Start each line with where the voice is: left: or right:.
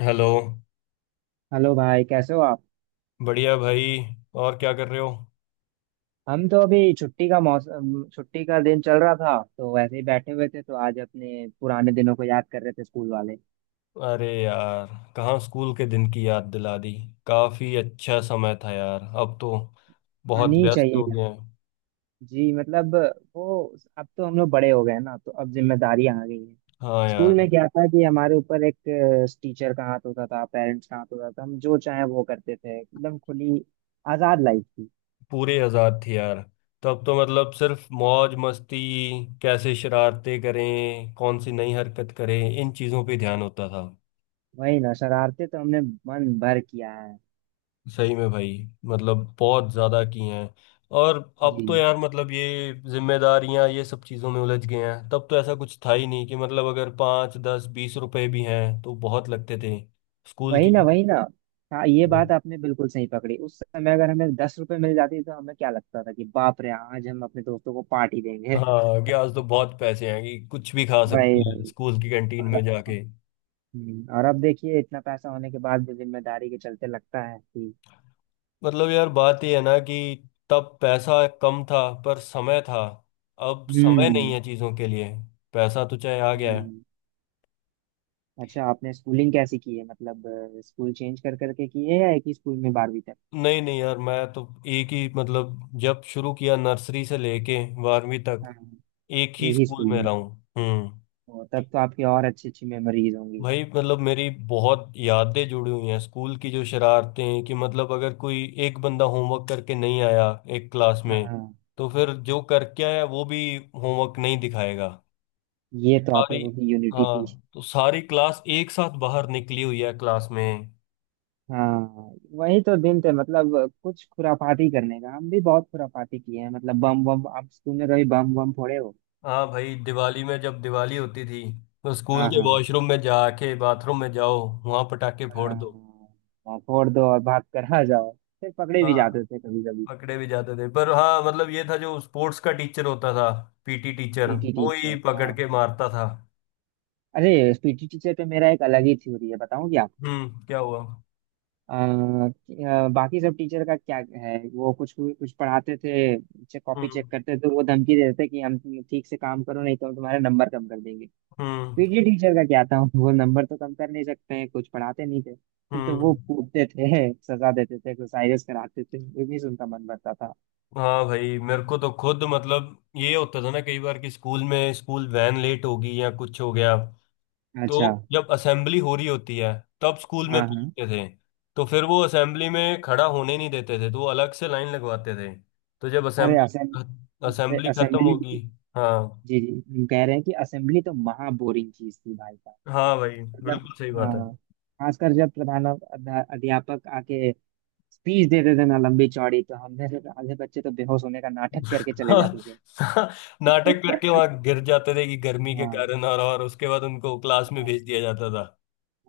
left: Hello.
right: Hello भाई, कैसे हो आप।
left: बढ़िया भाई। और क्या कर रहे हो?
right: हम तो अभी छुट्टी का मौसम, छुट्टी का दिन चल रहा था तो वैसे ही बैठे हुए थे, तो आज अपने पुराने दिनों को याद कर रहे थे, स्कूल वाले।
left: अरे यार, कहाँ स्कूल के दिन की याद दिला दी। काफी अच्छा समय था यार, अब तो बहुत
right: आनी
left: व्यस्त
right: चाहिए
left: हो
right: यार।
left: गए हैं।
right: जी मतलब वो, अब तो हम लोग बड़े हो गए हैं ना तो अब जिम्मेदारियां आ गई हैं।
left: हाँ
right: स्कूल
left: यार।
right: में क्या था कि हमारे ऊपर एक टीचर का हाथ होता था, पेरेंट्स का हाथ होता था, हम जो चाहे वो करते थे, एकदम खुली आजाद लाइफ थी।
left: पूरे आजाद थे यार, तब तो मतलब सिर्फ मौज मस्ती। कैसे शरारतें करें, कौन सी नई हरकत करें, इन चीजों पे ध्यान होता था।
right: वही ना, शरारते तो हमने मन भर किया है।
left: सही में भाई, मतलब बहुत ज्यादा की हैं। और अब
right: जी।
left: तो यार मतलब ये जिम्मेदारियां ये सब चीजों में उलझ गए हैं, तब तो ऐसा कुछ था ही नहीं कि मतलब अगर 5 10 20 रुपए भी हैं तो बहुत लगते थे स्कूल
right: वही
left: की।
right: ना, वही ना। हाँ, ये
left: तो,
right: बात आपने बिल्कुल सही पकड़ी, उस समय अगर हमें 10 रुपए मिल जाती तो हमें क्या लगता था कि बाप रे आज हम अपने दोस्तों को पार्टी देंगे।
left: हाँ कि आज तो बहुत पैसे हैं कि कुछ भी खा सकते
right: वही।
left: हैं स्कूल की कैंटीन
right: और,
left: में जाके।
right: और अब देखिए इतना पैसा होने के बाद भी जिम्मेदारी के चलते लगता है कि
left: मतलब यार बात ये है ना कि तब पैसा कम था, पर समय था। अब समय नहीं
right: हम्म।
left: है चीजों के लिए, पैसा तो चाहे आ गया है।
right: वही। अच्छा, आपने स्कूलिंग कैसी की है, मतलब स्कूल चेंज कर करके की है या एक ही स्कूल में 12वीं तक?
left: नहीं नहीं यार, मैं तो एक ही मतलब जब शुरू किया नर्सरी से लेके बारहवीं तक
right: हाँ
left: एक ही
right: एक ही
left: स्कूल
right: स्कूल
left: में
right: में।
left: रहा हूँ। हम्म।
right: ओ, तब तो आपकी और अच्छी अच्छी मेमोरीज होंगी।
left: भाई मतलब मेरी बहुत यादें जुड़ी हुई हैं स्कूल की। जो शरारतें कि मतलब अगर कोई एक बंदा होमवर्क करके नहीं आया एक क्लास में,
right: हाँ,
left: तो फिर जो करके आया वो भी होमवर्क नहीं दिखाएगा।
right: ये
left: तो
right: तो आप
left: सारी,
right: लोगों की यूनिटी थी।
left: हाँ तो सारी क्लास एक साथ बाहर निकली हुई है क्लास में।
right: हाँ। वही तो दिन थे, मतलब कुछ खुरापाती करने का, हम भी बहुत खुरापाती किए हैं, मतलब बम बम, आप तूने कभी बम बम फोड़े हो?
left: हाँ भाई, दिवाली में जब दिवाली होती थी तो स्कूल
right: हाँ
left: के
right: हाँ
left: वॉशरूम में जाके बाथरूम में जाओ, वहां पटाखे फोड़
right: हाँ।
left: दो।
right: हाँ, फोड़ दो और भाग कर आ जाओ। फिर पकड़े भी
left: हाँ
right: जाते थे कभी कभी।
left: पकड़े भी जाते थे, पर हाँ मतलब ये था जो स्पोर्ट्स का टीचर होता था, पीटी टीचर,
right: पीटी
left: वो
right: टीचर
left: ही पकड़
right: हाँ।
left: के मारता था।
right: अरे पीटी टीचर पे मेरा एक अलग ही थ्योरी है, बताऊँ क्या आपको?
left: हम्म, क्या हुआ?
right: अ, बाकी सब टीचर का क्या है, वो कुछ कुछ पढ़ाते थे, कॉपी
left: हम्म।
right: चेक करते थे, तो वो धमकी देते थे कि हम ठीक से काम करो नहीं तो हम तुम्हारे नंबर कम कर देंगे।
left: हम्म।
right: पीटी टीचर का क्या था, वो नंबर तो कम कर नहीं सकते हैं, कुछ पढ़ाते नहीं थे, तो
left: हम्म।
right: वो कूटते थे, सजा देते थे, एक्सरसाइजेस कराते थे, इतनी से उनका मन भरता था।
left: हाँ भाई, मेरे को तो खुद मतलब ये होता था ना कई बार कि स्कूल में स्कूल वैन लेट होगी या कुछ हो गया, तो
right: अच्छा।
left: जब असेंबली हो रही होती है तब स्कूल में
right: हाँ हाँ।
left: पूछते थे, तो फिर वो असेंबली में खड़ा होने नहीं देते थे, तो वो अलग से लाइन लगवाते थे, तो जब असेंबली,
right: अरे
left: असेंबली खत्म
right: असेंबली जी।
left: होगी। हाँ।
right: जी। हम कह रहे हैं कि असेंबली तो महा बोरिंग चीज थी भाई साहब।
left: हाँ भाई।
right: मतलब
left: बिल्कुल सही बात है।
right: हाँ। खासकर जब प्रधान अध्यापक आके स्पीच देते थे ना लंबी चौड़ी, तो हमने से तो आधे बच्चे तो बेहोश होने का नाटक करके चले
left: हाँ,
right: जाते
left: नाटक करके
right: थे।
left: वहां गिर जाते थे कि गर्मी के
right: हाँ
left: कारण, और उसके बाद उनको क्लास में
right: हाँ।
left: भेज दिया जाता।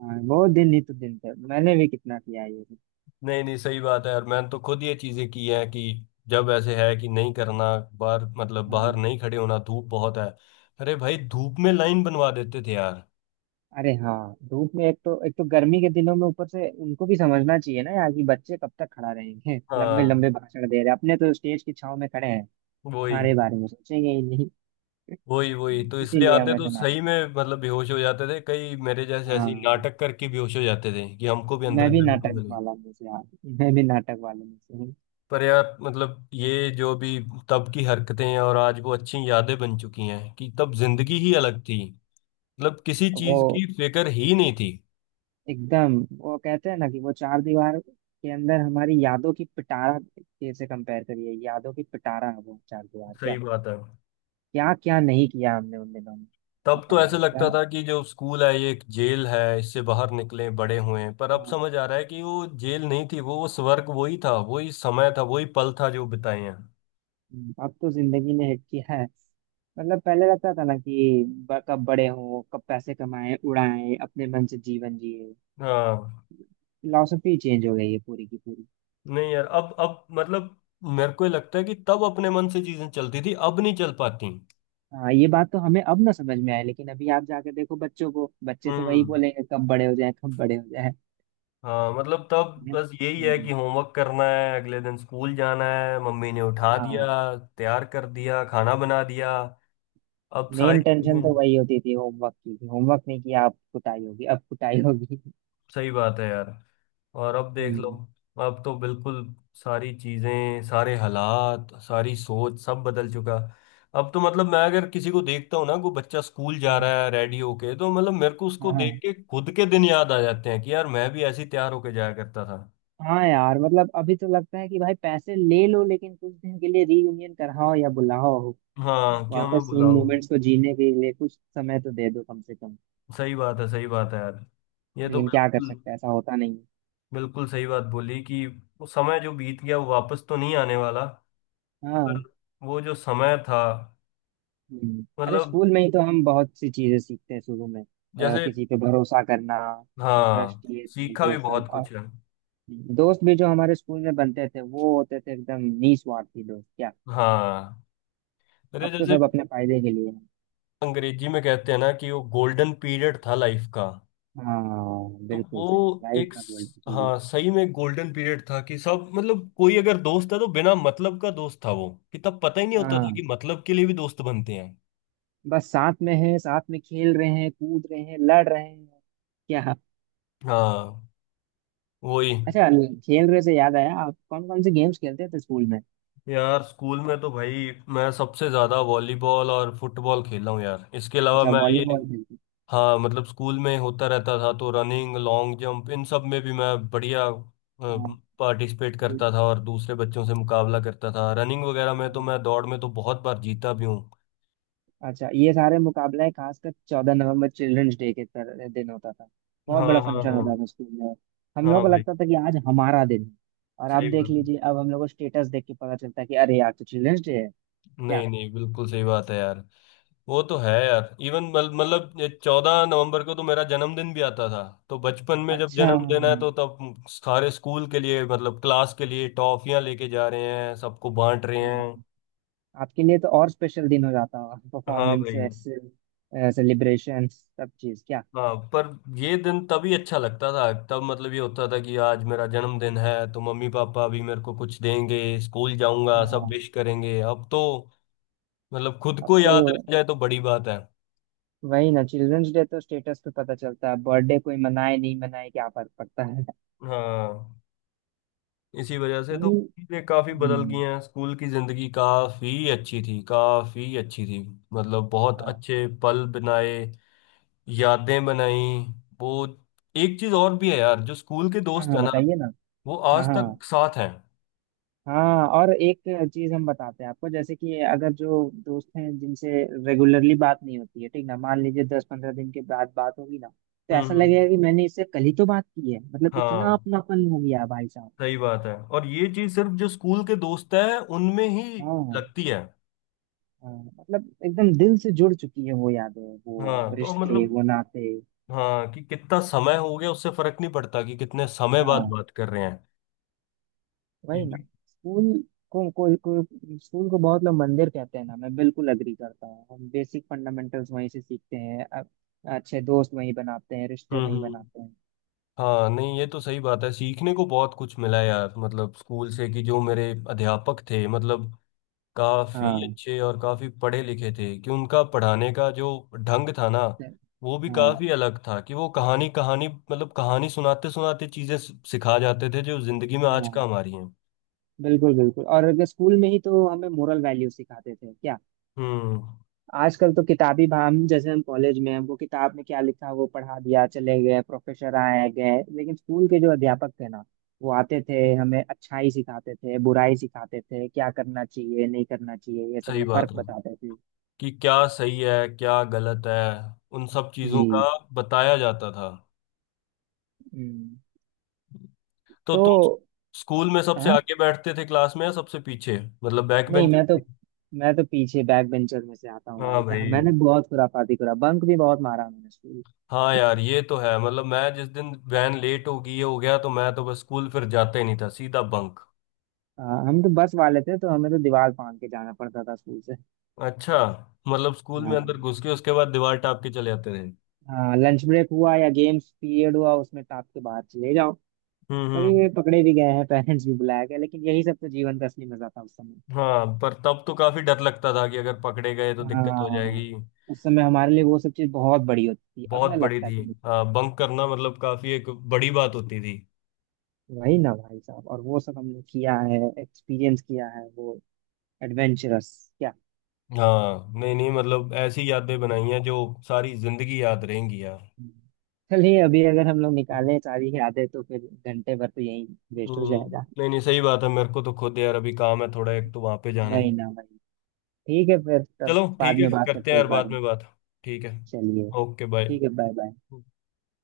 right: हाँ, वो दिन ही तो दिन थे, मैंने भी कितना किया है ये सब।
left: नहीं नहीं सही बात है, और मैंने तो खुद ये चीजें की हैं कि जब ऐसे है कि नहीं करना, बाहर मतलब बाहर
right: हाँ।
left: नहीं खड़े होना, धूप बहुत है। अरे भाई धूप में लाइन बनवा देते थे यार।
right: अरे हाँ, धूप में, एक तो गर्मी के दिनों में ऊपर से उनको भी समझना चाहिए ना यार कि बच्चे कब तक खड़ा रहेंगे, लंबे
left: हाँ।
right: लंबे भाषण दे रहे हैं, अपने तो स्टेज की छाव में खड़े हैं।
left: वही।
right: हमारे बारे में सोचेंगे ही नहीं।
left: वही वही तो इसलिए
right: इसीलिए हम
left: आते तो
right: ऐसे नाटक।
left: सही में मतलब बेहोश हो जाते थे, कई मेरे जैसे ऐसे ही
right: हाँ।
left: नाटक करके बेहोश हो जाते थे कि हमको भी
right: मैं
left: अंदर से
right: भी
left: छुट्टी
right: नाटक
left: मिले।
right: वाला में से, हाँ। मैं भी नाटक वाले में से हूँ।
left: पर यार मतलब ये जो भी तब की हरकतें हैं, और आज वो अच्छी यादें बन चुकी हैं कि तब जिंदगी ही
right: हाँ,
left: अलग थी। मतलब किसी
right: वो
left: चीज की फिक्र ही नहीं थी।
right: एकदम वो कहते हैं ना कि वो चार दीवार के अंदर हमारी यादों की पिटारा, कैसे कंपेयर करिए, यादों की पिटारा है वो चार दीवार, क्या
left: सही बात है।
right: क्या क्या नहीं किया हमने उन दिनों में।
left: तब तो ऐसे
right: बताइए क्या।
left: लगता था कि जो स्कूल है ये एक जेल है, इससे बाहर निकले बड़े हुए हैं, पर अब
right: हाँ,
left: समझ आ रहा है कि वो जेल नहीं थी, वो स्वर्ग वही था, वही समय था, वही पल था जो बिताए हैं।
right: अब तो जिंदगी ने हिट किया है, मतलब पहले रहता था ना कि कब बड़े हों, कब पैसे कमाएं, उड़ाएं अपने मन से जीवन जिए।
left: हाँ
right: फिलोसफी चेंज हो गई है पूरी की पूरी।
left: नहीं यार, अब मतलब मेरे को ये लगता है कि तब अपने मन से चीजें चलती थी, अब नहीं चल पाती।
right: हाँ, ये बात तो हमें अब ना समझ में आए, लेकिन अभी आप जाके देखो बच्चों को, बच्चे तो वही
left: हम्म।
right: बोलेंगे कब बड़े हो जाए, कब बड़े हो जाए।
left: हाँ मतलब तब बस यही है
right: हम्म,
left: कि होमवर्क करना है, अगले दिन स्कूल जाना है, मम्मी ने उठा
right: हाँ।
left: दिया, तैयार कर दिया, खाना बना दिया, अब
right: मेन
left: सारी चीजें।
right: टेंशन तो वही होती थी होमवर्क की, होमवर्क नहीं किया अब कुटाई होगी, अब कुटाई होगी।
left: सही बात है यार, और अब देख लो,
right: हम्म।
left: अब तो बिल्कुल सारी चीजें, सारे हालात, सारी सोच सब बदल चुका। अब तो मतलब मैं अगर किसी को देखता हूँ ना कोई बच्चा स्कूल जा
right: हाँ
left: रहा है रेडी होके, तो मतलब मेरे को उसको देख
right: हाँ।
left: के खुद के दिन याद आ जाते हैं कि यार मैं भी ऐसे ही तैयार होके जाया करता था।
right: हाँ यार, मतलब अभी तो लगता है कि भाई पैसे ले लो लेकिन कुछ दिन के लिए रीयूनियन कराओ या बुलाओ,
left: हाँ क्यों मैं
right: वापस उन
left: बुलाओ।
right: मोमेंट्स को जीने के लिए कुछ समय तो दे दो कम से कम।
left: सही बात है यार, ये तो
right: लेकिन क्या कर
left: बिल्कुल।
right: सकते हैं, ऐसा होता नहीं है।
left: बिल्कुल सही बात बोली कि वो समय जो बीत गया वो वापस तो नहीं आने वाला,
right: हाँ।
left: पर वो जो समय था।
right: हम्म। अरे
left: मतलब
right: स्कूल में ही तो हम बहुत सी चीजें सीखते हैं शुरू में,
left: जैसे
right: किसी पे भरोसा करना, ट्रस्ट,
left: हाँ,
right: ये सब
left: सीखा
right: वो
left: भी
right: सब,
left: बहुत
right: और
left: कुछ है।
right: दोस्त भी जो हमारे स्कूल में बनते थे वो होते थे एकदम निस्वार्थी दोस्त क्या।
left: हाँ। अरे
right: अब तो
left: जैसे
right: सब अपने फायदे के लिए हैं।
left: अंग्रेजी में कहते हैं ना कि वो गोल्डन पीरियड था लाइफ का।
right: हाँ
left: तो
right: बिल्कुल सही, लाइफ का गोल।
left: हाँ सही में गोल्डन पीरियड था कि सब मतलब कोई अगर दोस्त था तो बिना मतलब का दोस्त था वो, कि तब पता ही नहीं होता था कि
right: हाँ,
left: मतलब के लिए भी दोस्त बनते हैं।
right: बस साथ में है, साथ में खेल रहे हैं, कूद रहे हैं, लड़ रहे हैं क्या।
left: हाँ। वही।
right: अच्छा। खेल रहे से याद आया, आप कौन कौन से गेम्स खेलते थे स्कूल में?
left: यार स्कूल में तो भाई मैं सबसे ज्यादा वॉलीबॉल और फुटबॉल खेला हूँ यार, इसके अलावा
right: अच्छा
left: मैं ये।
right: वॉलीबॉल खेलते थे।
left: हाँ मतलब स्कूल में होता रहता था तो रनिंग, लॉन्ग जंप इन सब में भी मैं बढ़िया
right: हाँ
left: पार्टिसिपेट
right: ये
left: करता था, और दूसरे बच्चों से मुकाबला करता था रनिंग वगैरह में, तो
right: हाँ।
left: मैं दौड़ में तो बहुत बार जीता भी हूँ।
right: अच्छा, ये सारे मुकाबले खासकर 14 नवंबर चिल्ड्रंस डे के दिन होता था, बहुत बड़ा
left: हाँ हाँ
right: फंक्शन होता
left: हाँ।
right: था स्कूल में। हम लोग
left: हाँ
right: को
left: भाई।
right: लगता था कि आज हमारा दिन है। और आप
left: सही बात
right: देख
left: है।
right: लीजिए अब हम लोग को स्टेटस देख के पता चलता है कि अरे आज तो चिल्ड्रंस डे है।
left: नहीं
right: क्या
left: नहीं बिल्कुल सही बात है यार। वो तो है यार, इवन मतलब 14 नवंबर को तो मेरा जन्मदिन भी आता था। तो बचपन में जब
right: अच्छा,
left: जन्म देना है तो तब सारे स्कूल के लिए मतलब क्लास के लिए टॉफियां लेके जा रहे हैं सबको बांट रहे
right: हाँ।
left: हैं।
right: आपके लिए तो और स्पेशल दिन हो जाता होगा,
left: हाँ भाई।
right: परफॉर्मेंसेस, सेलिब्रेशन, सब चीज क्या।
left: हाँ पर ये दिन तभी अच्छा लगता था, तब मतलब ये होता था कि आज मेरा जन्मदिन है तो मम्मी पापा भी मेरे को कुछ देंगे, स्कूल जाऊंगा सब
right: हाँ
left: विश करेंगे। अब तो मतलब खुद
right: अब
left: को
right: तो।
left: याद रह जाए तो बड़ी बात है।
right: वही ना, चिल्ड्रंस डे तो स्टेटस पे पता चलता है, बर्थडे कोई मनाए नहीं मनाए क्या फर्क पड़ता है।
left: हाँ। इसी वजह से तो
right: स्कूल।
left: चीजें काफी बदल
right: हम्म,
left: गई हैं। स्कूल की जिंदगी काफी अच्छी थी, काफी अच्छी थी। मतलब बहुत
right: हाँ।
left: अच्छे पल बनाए, यादें बनाई। वो एक चीज और भी है यार, जो स्कूल के
right: हाँ
left: दोस्त
right: हाँ,
left: है ना
right: बताइए ना।
left: वो
right: हाँ
left: आज
right: हाँ
left: तक साथ हैं।
right: हाँ, और एक चीज हम बताते हैं आपको, जैसे कि अगर जो दोस्त हैं जिनसे रेगुलरली बात नहीं होती है, ठीक ना, मान लीजिए 10-15 दिन के बाद बात होगी ना तो ऐसा
left: हम्म।
right: लगेगा कि मैंने इससे कल ही तो बात की है, मतलब इतना
left: हाँ
right: अपनापन हो गया भाई साहब।
left: सही बात है, और ये चीज सिर्फ जो स्कूल के दोस्त है उनमें ही
right: हाँ
left: लगती है।
right: हाँ। मतलब एकदम दिल से जुड़ चुकी है वो यादें, वो
left: हाँ तो
right: रिश्ते,
left: मतलब,
right: वो नाते।
left: हाँ कि कितना समय हो गया उससे फर्क नहीं पड़ता, कि कितने समय बाद
right: हाँ
left: बात कर रहे हैं। ये
right: वही ना।
left: जो-
right: स्कूल स्कूल को बहुत लोग मंदिर कहते हैं ना, मैं बिल्कुल अग्री करता हूँ, हम बेसिक फंडामेंटल्स वहीं से सीखते हैं, अच्छे दोस्त वहीं बनाते हैं, रिश्ते
left: हम्म।
right: वहीं
left: हम्म।
right: बनाते हैं।
left: हाँ नहीं ये तो सही बात है, सीखने को बहुत कुछ मिला यार, मतलब स्कूल से कि जो मेरे अध्यापक थे मतलब काफी
right: हाँ
left: अच्छे और काफी पढ़े लिखे थे, कि उनका पढ़ाने का जो ढंग था ना
right: तो-।
left: वो भी
right: हाँ
left: काफी अलग था, कि वो कहानी कहानी मतलब कहानी सुनाते सुनाते चीजें सिखा जाते थे जो जिंदगी में आज
right: हाँ,
left: काम आ रही हैं।
right: बिल्कुल बिल्कुल, और अगर स्कूल में ही तो हमें मोरल वैल्यू सिखाते थे क्या।
left: हम्म।
right: आजकल तो किताबी हम जैसे, हम कॉलेज में हैं, वो किताब में क्या लिखा वो पढ़ा दिया, चले गए प्रोफेसर, आए गए, लेकिन स्कूल के जो अध्यापक थे ना वो आते थे, हमें अच्छाई सिखाते थे, बुराई सिखाते थे, क्या करना चाहिए नहीं करना चाहिए ये सब
left: सही
right: में
left: बात
right: फर्क
left: है,
right: बताते थे।
left: कि क्या सही है, क्या गलत है, उन सब
right: जी।
left: चीजों का बताया जाता था।
right: हम्म,
left: तो
right: तो।
left: तुम स्कूल में सबसे
right: हाँ
left: आगे बैठते थे क्लास में या सबसे पीछे? मतलब बैक
right: नहीं,
left: बेंचर थे?
right: मैं तो पीछे बैक बेंचर में से आता हूँ
left: हाँ
right: भाई साहब,
left: भाई।
right: मैंने बहुत खुराफाती करा, बंक भी बहुत मारा मैंने स्कूल।
left: हाँ यार ये तो है, मतलब मैं जिस दिन वैन लेट हो गया तो मैं तो बस स्कूल फिर जाता ही नहीं था, सीधा बंक।
right: हाँ, हम तो बस वाले थे तो हमें तो दीवार फाड़ के जाना पड़ता था स्कूल से।
left: अच्छा। मतलब स्कूल में
right: हाँ
left: अंदर घुस के उसके बाद दीवार टाप के चले आते थे।
right: हाँ, लंच ब्रेक हुआ या गेम्स पीरियड हुआ उसमें टाप के बाहर चले जाओ।
left: हम्म।
right: कभी कभी
left: हम्म।
right: पकड़े भी गए हैं, पेरेंट्स भी बुलाया गया, लेकिन यही सब तो जीवन का असली मजा था उस समय।
left: हाँ पर तब तो काफी डर लगता था कि अगर पकड़े गए तो दिक्कत हो
right: हाँ।
left: जाएगी।
right: उस समय हमारे लिए वो सब चीज बहुत बड़ी होती थी, अब
left: बहुत
right: ना
left: बड़ी
right: लगता
left: थी।
right: कि।
left: हाँ बंक करना मतलब काफी एक बड़ी बात होती थी।
right: वही ना भाई साहब, और वो सब हमने किया है, एक्सपीरियंस किया है वो एडवेंचरस क्या।
left: हाँ नहीं नहीं मतलब ऐसी यादें बनाई हैं जो सारी जिंदगी याद रहेंगी यार।
right: हम्म। चलिए, अभी अगर हम लोग निकालें सारी यादें तो फिर घंटे भर तो यही वेस्ट हो जाएगा।
left: नहीं नहीं सही बात है, मेरे को तो खुद यार अभी काम है थोड़ा, एक तो वहां पे जाना
right: वही
left: है।
right: ना, वही। ठीक है, फिर तब
left: चलो ठीक
right: बाद
left: है,
right: में बात
left: करते
right: करते
left: हैं
right: हैं
left: यार
right: इस बारे
left: बाद
right: में।
left: में बात। ठीक है।
right: चलिए
left: ओके बाय।
right: ठीक है बाय बाय।